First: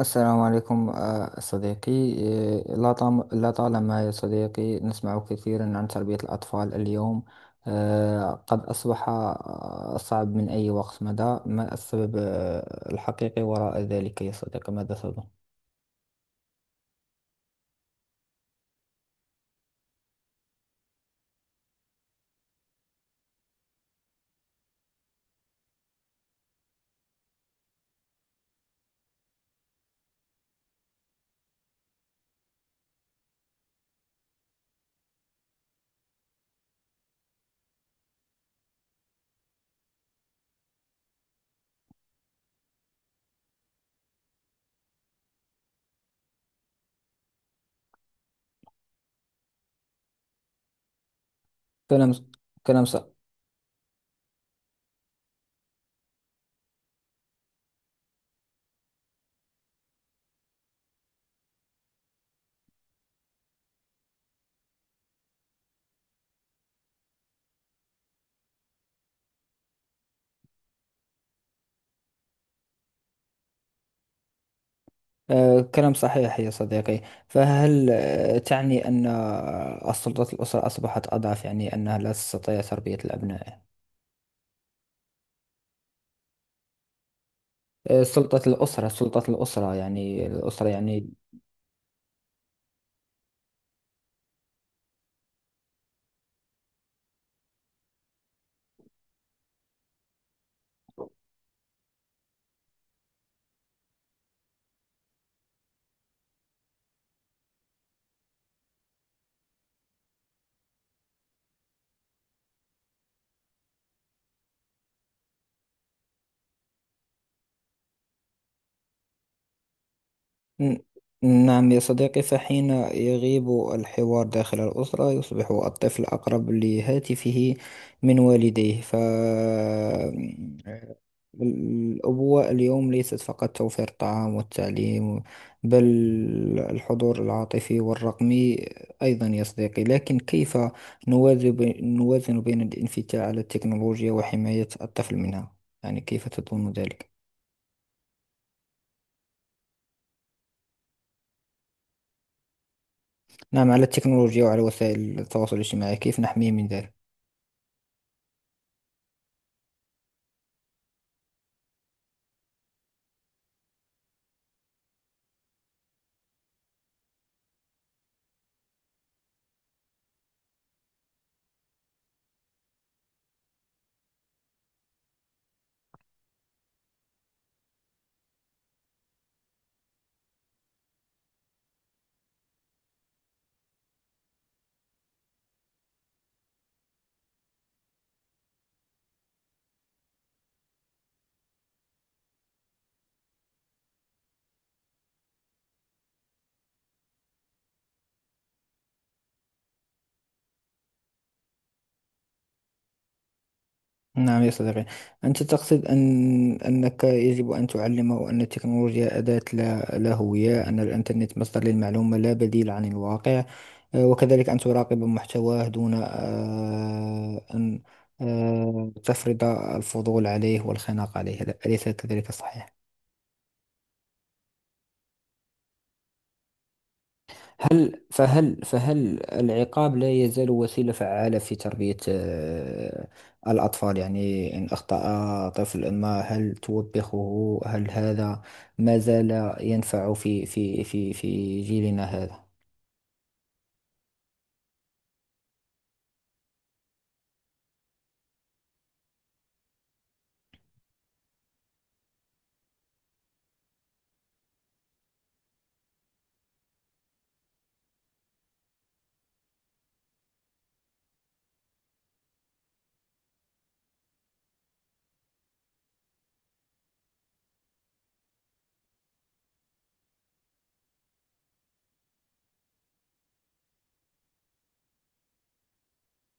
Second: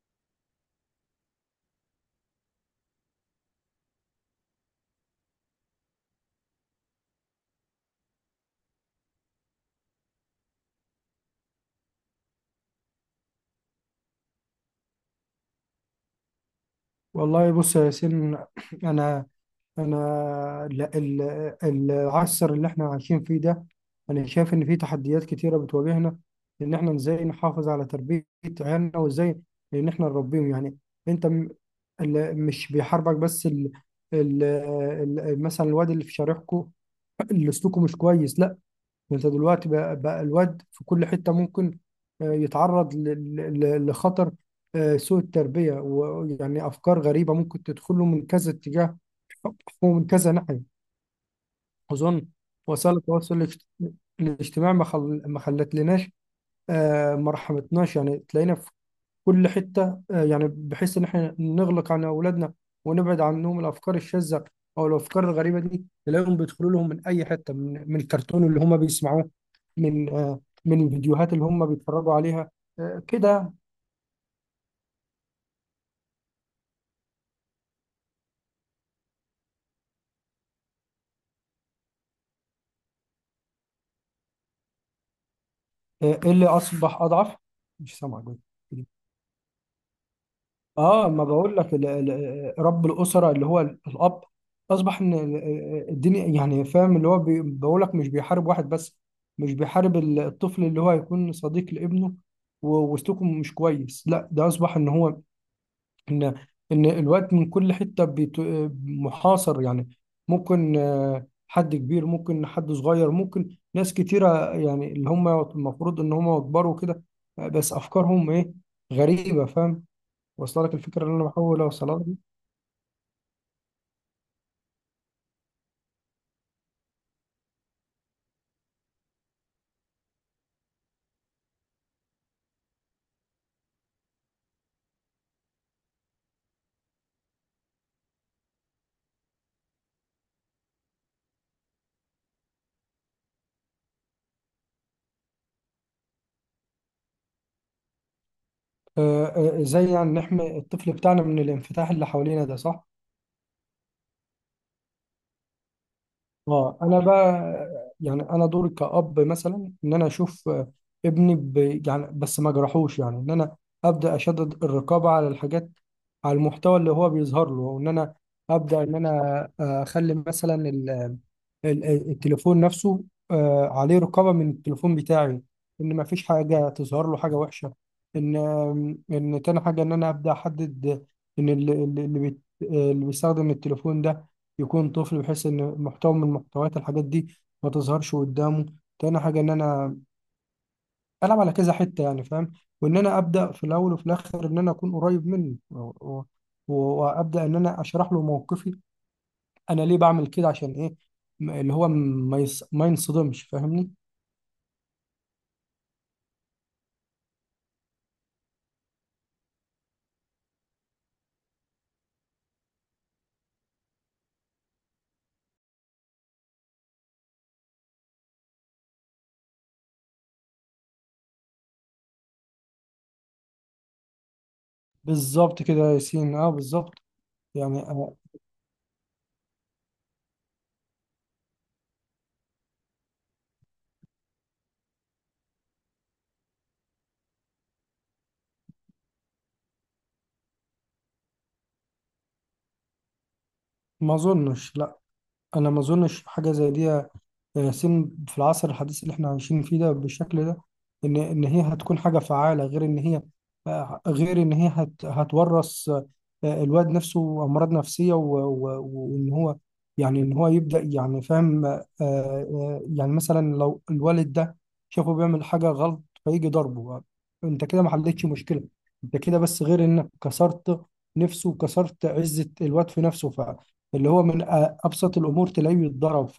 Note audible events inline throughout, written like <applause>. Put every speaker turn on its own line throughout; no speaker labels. السلام عليكم، صديقي. لا طالما يا صديقي نسمع كثيرا عن تربية الأطفال اليوم. قد أصبح صعب من أي وقت مضى. ما السبب الحقيقي وراء ذلك يا صديقي؟ ماذا تظن؟
والله بص يا ياسين. انا انا العصر اللي احنا عايشين فيه ده، انا شايف ان فيه تحديات كتيره بتواجهنا، ان احنا ازاي نحافظ على تربيه عيالنا، وازاي ان احنا نربيهم، يعني. انت م- مش بيحاربك بس ال مثلا الواد اللي في شارعكو اللي سلوكه مش كويس، لا، انت دلوقتي بقى، بقى الواد في كل حتة ممكن يتعرض لخطر سوء التربية، ويعني أفكار غريبة ممكن تدخله من كذا اتجاه ومن كذا ناحية،
كلام
أظن.
كلام ص...
وسائل التواصل الاجتماعي ما خلتلناش، ما رحمتناش، يعني تلاقينا في كل حتة، يعني بحيث إن إحنا نغلق عن أولادنا ونبعد عنهم الأفكار الشاذة أو الأفكار الغريبة دي، تلاقيهم بيدخلوا لهم من أي حتة، من الكرتون اللي هما بيسمعوه، من من الفيديوهات اللي هم بيتفرجوا عليها، كده.
آه، كلام صحيح يا صديقي. فهل تعني أن السلطة الأسرة أصبحت أضعف؟ يعني أنها لا تستطيع تربية الأبناء؟
اللي أصبح أضعف، مش سامعك
سلطة
بس.
الأسرة، سلطة الأسرة، يعني الأسرة،
اه،
يعني
ما بقول لك رب الأسرة اللي هو الأب، أصبح إن الدنيا يعني، فاهم، اللي هو بقول لك مش بيحارب واحد بس، مش بيحارب الطفل اللي هو هيكون صديق لابنه وسلوكه مش كويس، لا، ده أصبح إن هو ان ان الوقت من كل حته محاصر، يعني ممكن حد كبير، ممكن حد صغير، ممكن ناس كتيره، يعني اللي هم المفروض ان هم يكبروا كده، بس افكارهم ايه؟ غريبه، فاهم؟ واصله لك
ن-
الفكره اللي انا بحاول
نعم يا
اوصلها لك؟
صديقي. فحين يغيب الحوار داخل الأسرة يصبح الطفل أقرب لهاتفه من والديه، فالأبوة اليوم ليست فقط توفير الطعام والتعليم، بل الحضور العاطفي والرقمي أيضا، يا صديقي. لكن كيف نوازن بين الانفتاح على التكنولوجيا وحماية الطفل منها؟ يعني كيف تظن ذلك؟
آه، زي يعني نحمي الطفل بتاعنا من الانفتاح اللي حوالينا ده، صح.
نعم، على التكنولوجيا وعلى وسائل التواصل الاجتماعي، كيف نحميه من
اه،
ذلك؟
انا بقى، يعني انا دوري كأب مثلا ان انا اشوف ابني ب... يعني بس ما جرحوش، يعني ان انا ابدا اشدد الرقابه على الحاجات، على المحتوى اللي هو بيظهر له، وان انا ابدا ان انا اخلي مثلا التليفون نفسه عليه رقابة من التليفون بتاعي، إن ما فيش حاجة تظهر له حاجة وحشة. إن إن تاني حاجة، إن أنا أبدأ أحدد إن اللي اللي بيستخدم التليفون ده يكون طفل، بحيث إن محتوى من محتويات الحاجات دي ما تظهرش قدامه. تاني حاجة إن أنا ألعب على كذا حتة، يعني، فاهم؟ وإن أنا أبدأ في الأول وفي الآخر إن أنا أكون قريب منه و- وأبدأ إن أنا أشرح له موقفي، انا ليه بعمل كده؟ عشان ايه؟ اللي هو ما ينصدمش، فاهمني؟
نعم يا صديقي، أنت تقصد أنك يجب أن تعلمه أن التكنولوجيا أداة، لا هوية، أن الإنترنت مصدر للمعلومة لا بديل عن الواقع، وكذلك أن تراقب محتواه دون أن تفرض الفضول عليه والخناق عليه، أليس كذلك؟ صحيح؟
بالظبط كده يا ياسين، اه بالظبط، يعني
هل
آه،.
فهل فهل العقاب لا يزال وسيلة فعالة في تربية الأطفال؟ يعني إن أخطأ طفل ما، هل توبخه؟ هل هذا ما زال ينفع في جيلنا هذا؟
ما اظنش، لا، انا ما اظنش حاجه زي دي ياسين في العصر الحديث اللي احنا عايشين فيه ده بالشكل ده، ان هي هتكون حاجه فعاله، غير ان هي غير ان هي هتورث الواد نفسه امراض نفسيه، وان هو يعني ان هو يبدا، يعني فاهم. يعني مثلا لو الوالد ده شافه بيعمل حاجه غلط فيجي ضربه، انت كده ما حلتش مشكله، انت كده بس غير انك كسرت نفسه وكسرت عزه الواد في نفسه، فاللي هو من ابسط الامور تلاقيه يتضرب.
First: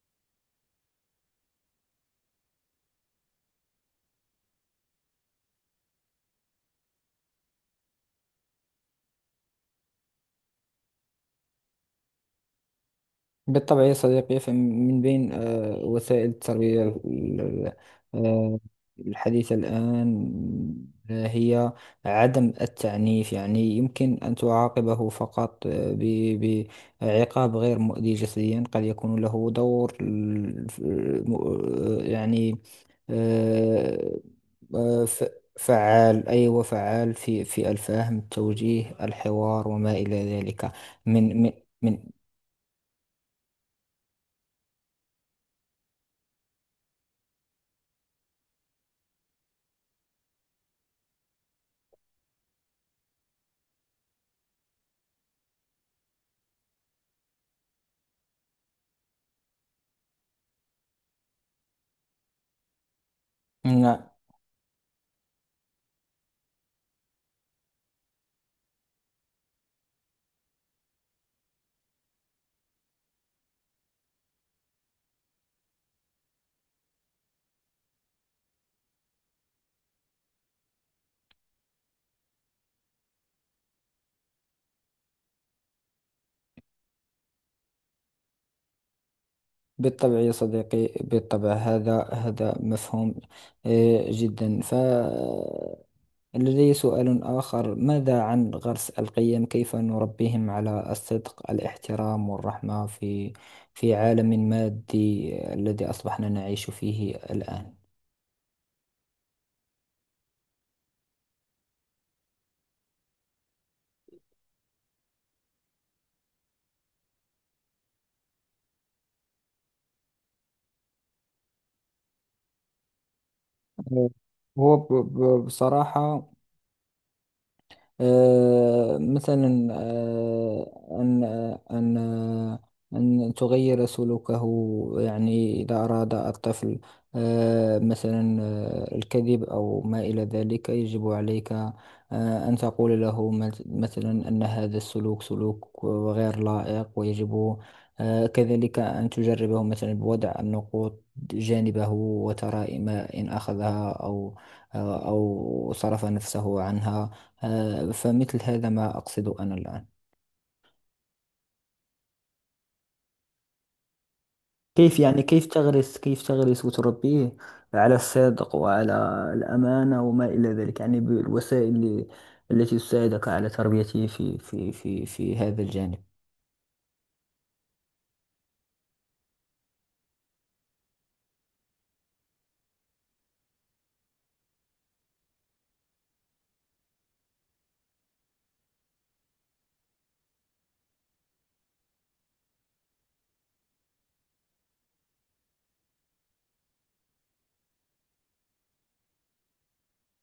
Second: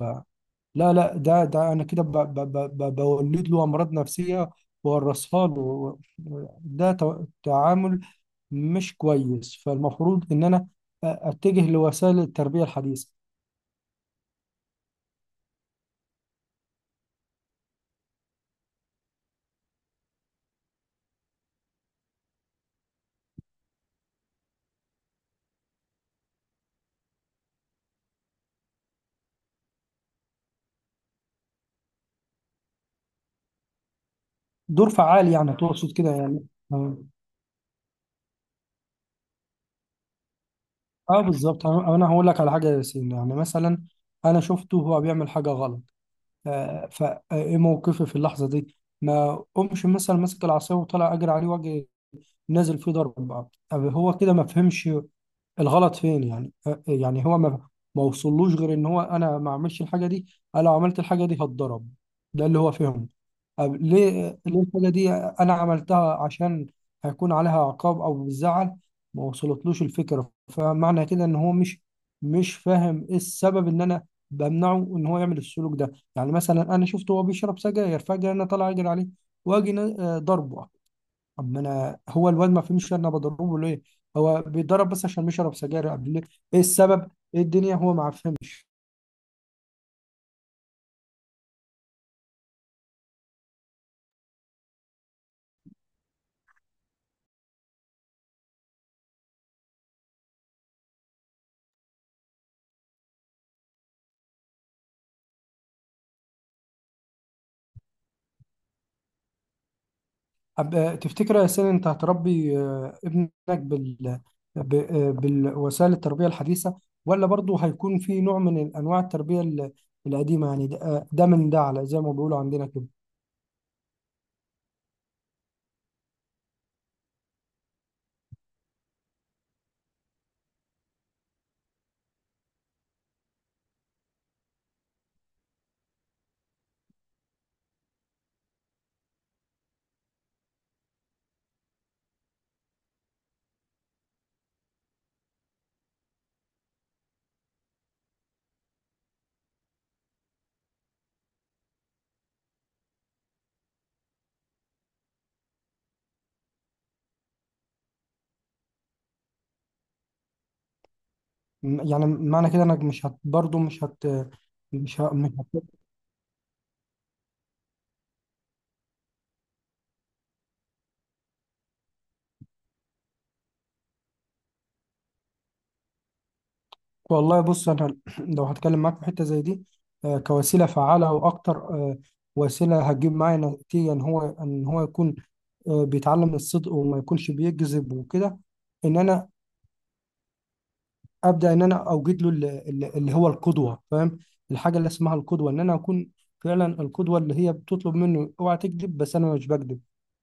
لا لا، ده انا كده بولد له امراض نفسيه وورثها له، و- ده تعامل مش كويس، فالمفروض ان انا اتجه لوسائل التربيه الحديثه.
بالطبع يا صديقي. فمن بين وسائل التربية آه، الحديثة الآن هي عدم التعنيف. يعني يمكن أن تعاقبه فقط بعقاب غير مؤذي جسديا قد يكون له دور يعني آه،
دور
آه، ف-
فعال يعني، تقصد كده
فعال.
يعني؟
أيوة،
اه.
فعال في في الفهم التوجيه، الحوار، وما إلى ذلك. من من
بالظبط.
من
أنا هقول لك على حاجه يا ياسين، يعني مثلا انا شفته وهو بيعمل حاجه غلط، فايه موقفي في اللحظه دي؟ ما قومش مثلا ماسك العصايه وطلع اجري عليه واجي نازل فيه ضرب؟ هو كده ما فهمش الغلط فين، يعني يعني هو ما وصلوش غير ان هو انا ما اعملش الحاجه دي، انا لو عملت الحاجه دي هتضرب، ده اللي هو فهمه. طب
نعم.
ليه؟ ليه الحاجه دي انا عملتها عشان هيكون عليها عقاب او بالزعل؟ ما وصلتلوش الفكره، فمعنى كده ان هو مش فاهم ايه السبب ان انا بمنعه ان هو يعمل السلوك ده. يعني مثلا انا شفته وهو بيشرب سجاير فجاه انا طالع اجري عليه واجي ضربه، طب ما انا هو الواد ما فهمش انا بضربه ليه، هو بيتضرب بس عشان بيشرب سجاير، قبل ليه؟ ايه السبب؟ ايه الدنيا؟ هو ما فهمش.
بالطبع يا صديقي، بالطبع. هذا مفهوم جدا. فلدي سؤال آخر: ماذا عن غرس القيم؟ كيف نربيهم على الصدق، الاحترام، والرحمة في عالم مادي الذي أصبحنا نعيش فيه الآن؟
تفتكر يا سيدي انت هتربي ابنك بال بالوسائل التربيه الحديثه، ولا برضه هيكون في نوع من انواع التربيه القديمه، يعني ده ده من ده، على زي ما بيقولوا عندنا كده؟
هو بصراحة مثلا، أن تغير سلوكه. يعني إذا أراد الطفل مثلا الكذب أو ما إلى ذلك، يجب عليك أن تقول له مثلا أن هذا السلوك سلوك غير لائق، ويجب كذلك أن تجربه مثلا بوضع النقود جانبه وترى ما إن أخذها أو أو صرف نفسه عنها. فمثل هذا ما أقصده أنا الآن.
يعني معنى كده انك مش هت، برضه مش هت،
كيف يعني؟
مش
كيف
هت.
تغرس كيف تغرس وتربيه على الصدق وعلى الأمانة وما إلى ذلك، يعني بالوسائل التي تساعدك على تربيته في هذا الجانب.
والله بص، انا <clears throat> لو هتكلم معاك في حته زي دي، كوسيله فعاله واكتر وسيله هتجيب معايا نتيجه ان هو، ان هو يكون بيتعلم الصدق وما يكونش بيكذب وكده، ان انا ابدا ان انا اوجد له اللي هو القدوه، فاهم؟ الحاجه اللي اسمها القدوه، ان انا اكون فعلا القدوه اللي هي بتطلب منه اوعى تكذب بس انا مش بكذب،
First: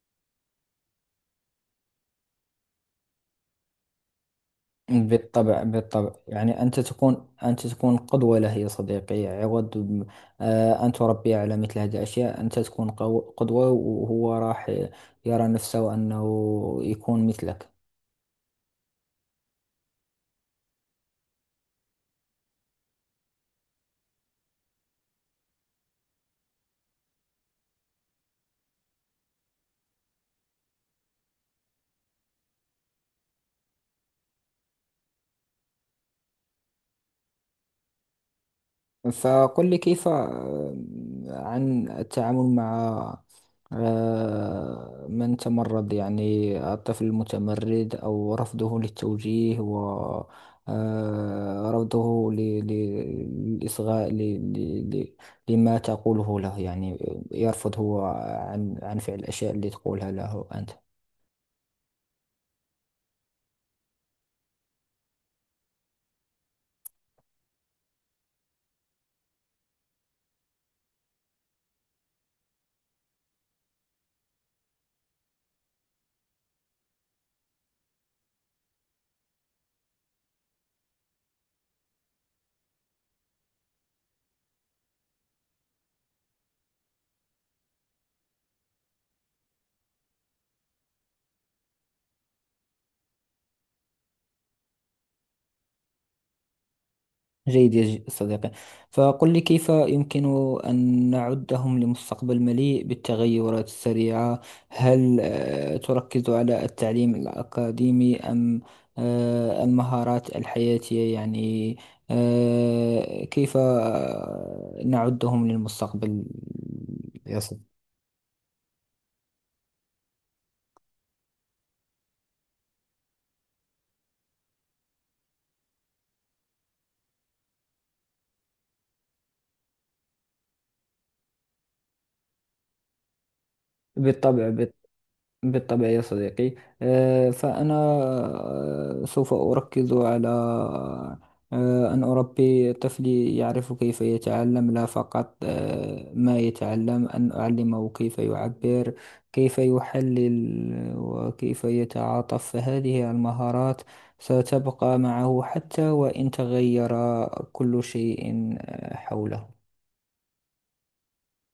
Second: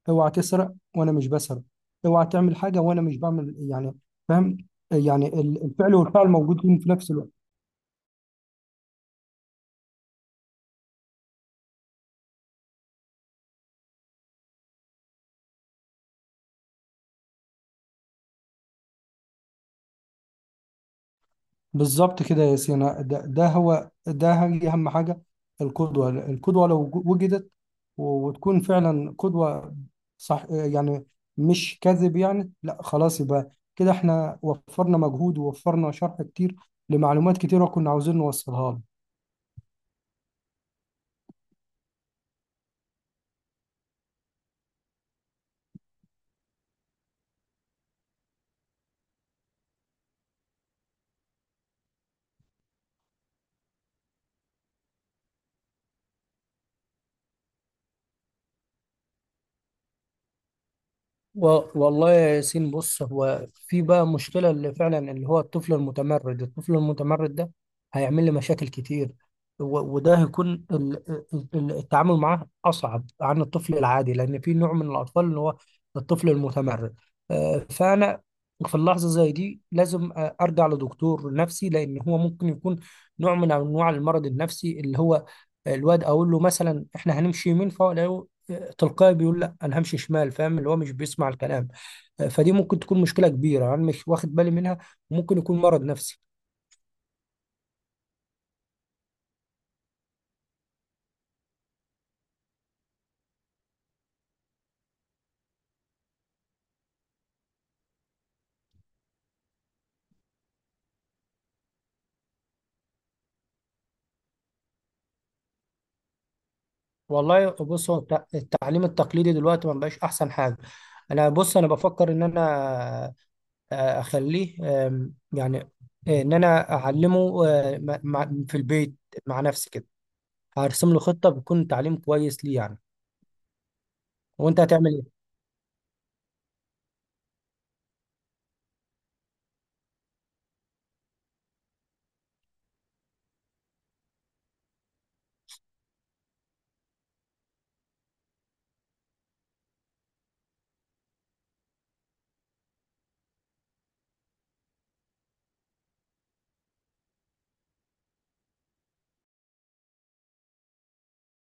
اوعى تسرق وانا مش بسرق، اوعى تعمل حاجه وانا مش بعمل، يعني فاهم؟ يعني
بالطبع،
الفعل
بالطبع،
والفعل
يعني
موجودين
أنت
في نفس
تكون
الوقت.
أنت تكون قدوة له يا صديقي، عوض أن تربيه على مثل هذه الأشياء. أنت تكون قدوة، وهو راح يرى نفسه أنه يكون مثلك.
بالظبط كده يا سينا، ده هو، ده هي أهم حاجة، القدوة. القدوة لو وجدت وتكون فعلا قدوة، صح يعني، مش كذب، يعني لا، خلاص، يبقى كده احنا وفرنا مجهود ووفرنا شرح كتير لمعلومات كتيرة كنا عاوزين نوصلها له.
فقل لي كيف عن التعامل مع من تمرد، يعني الطفل المتمرد أو رفضه للتوجيه، و رفضه للإصغاء، لما تقوله له، يعني يرفض هو عن فعل الأشياء اللي تقولها له أنت.
والله يا ياسين، بص، هو في بقى مشكلة اللي فعلا اللي هو الطفل المتمرد. الطفل المتمرد ده هيعمل لي مشاكل كتير، وده هيكون التعامل معاه أصعب عن الطفل العادي، لأن في نوع من الأطفال اللي هو الطفل المتمرد، فأنا في اللحظة زي دي لازم أرجع لدكتور نفسي، لأن هو ممكن يكون نوع من أنواع المرض النفسي، اللي هو الواد أقول له مثلا إحنا هنمشي يمين فهو تلقائي بيقول لا، انا همشي شمال، فاهم؟ اللي هو مش بيسمع الكلام، فدي ممكن تكون مشكله كبيره انا مش واخد بالي منها، وممكن يكون مرض نفسي.
جيد يا صديقي. فقل لي كيف يمكن أن نعدهم لمستقبل مليء بالتغيرات السريعة؟ هل تركز على التعليم الأكاديمي، أم المهارات الحياتية؟ يعني كيف نعدهم للمستقبل يا
والله
صديقي؟
بص، هو التعليم التقليدي دلوقتي ما بقاش احسن حاجه. انا بص، انا بفكر ان انا اخليه يعني ان انا اعلمه في البيت مع نفسي كده، هرسم له خطه بتكون تعليم كويس ليه، يعني.
بالطبع،
وانت
بالطبع،
هتعمل ايه؟
بالطبع يا صديقي. فأنا سوف أركز على أن أربي طفلي يعرف كيف يتعلم، لا فقط ما يتعلم، أن أعلمه كيف يعبر، كيف يحلل، وكيف يتعاطف، فهذه المهارات ستبقى معه حتى وإن تغير كل شيء حوله.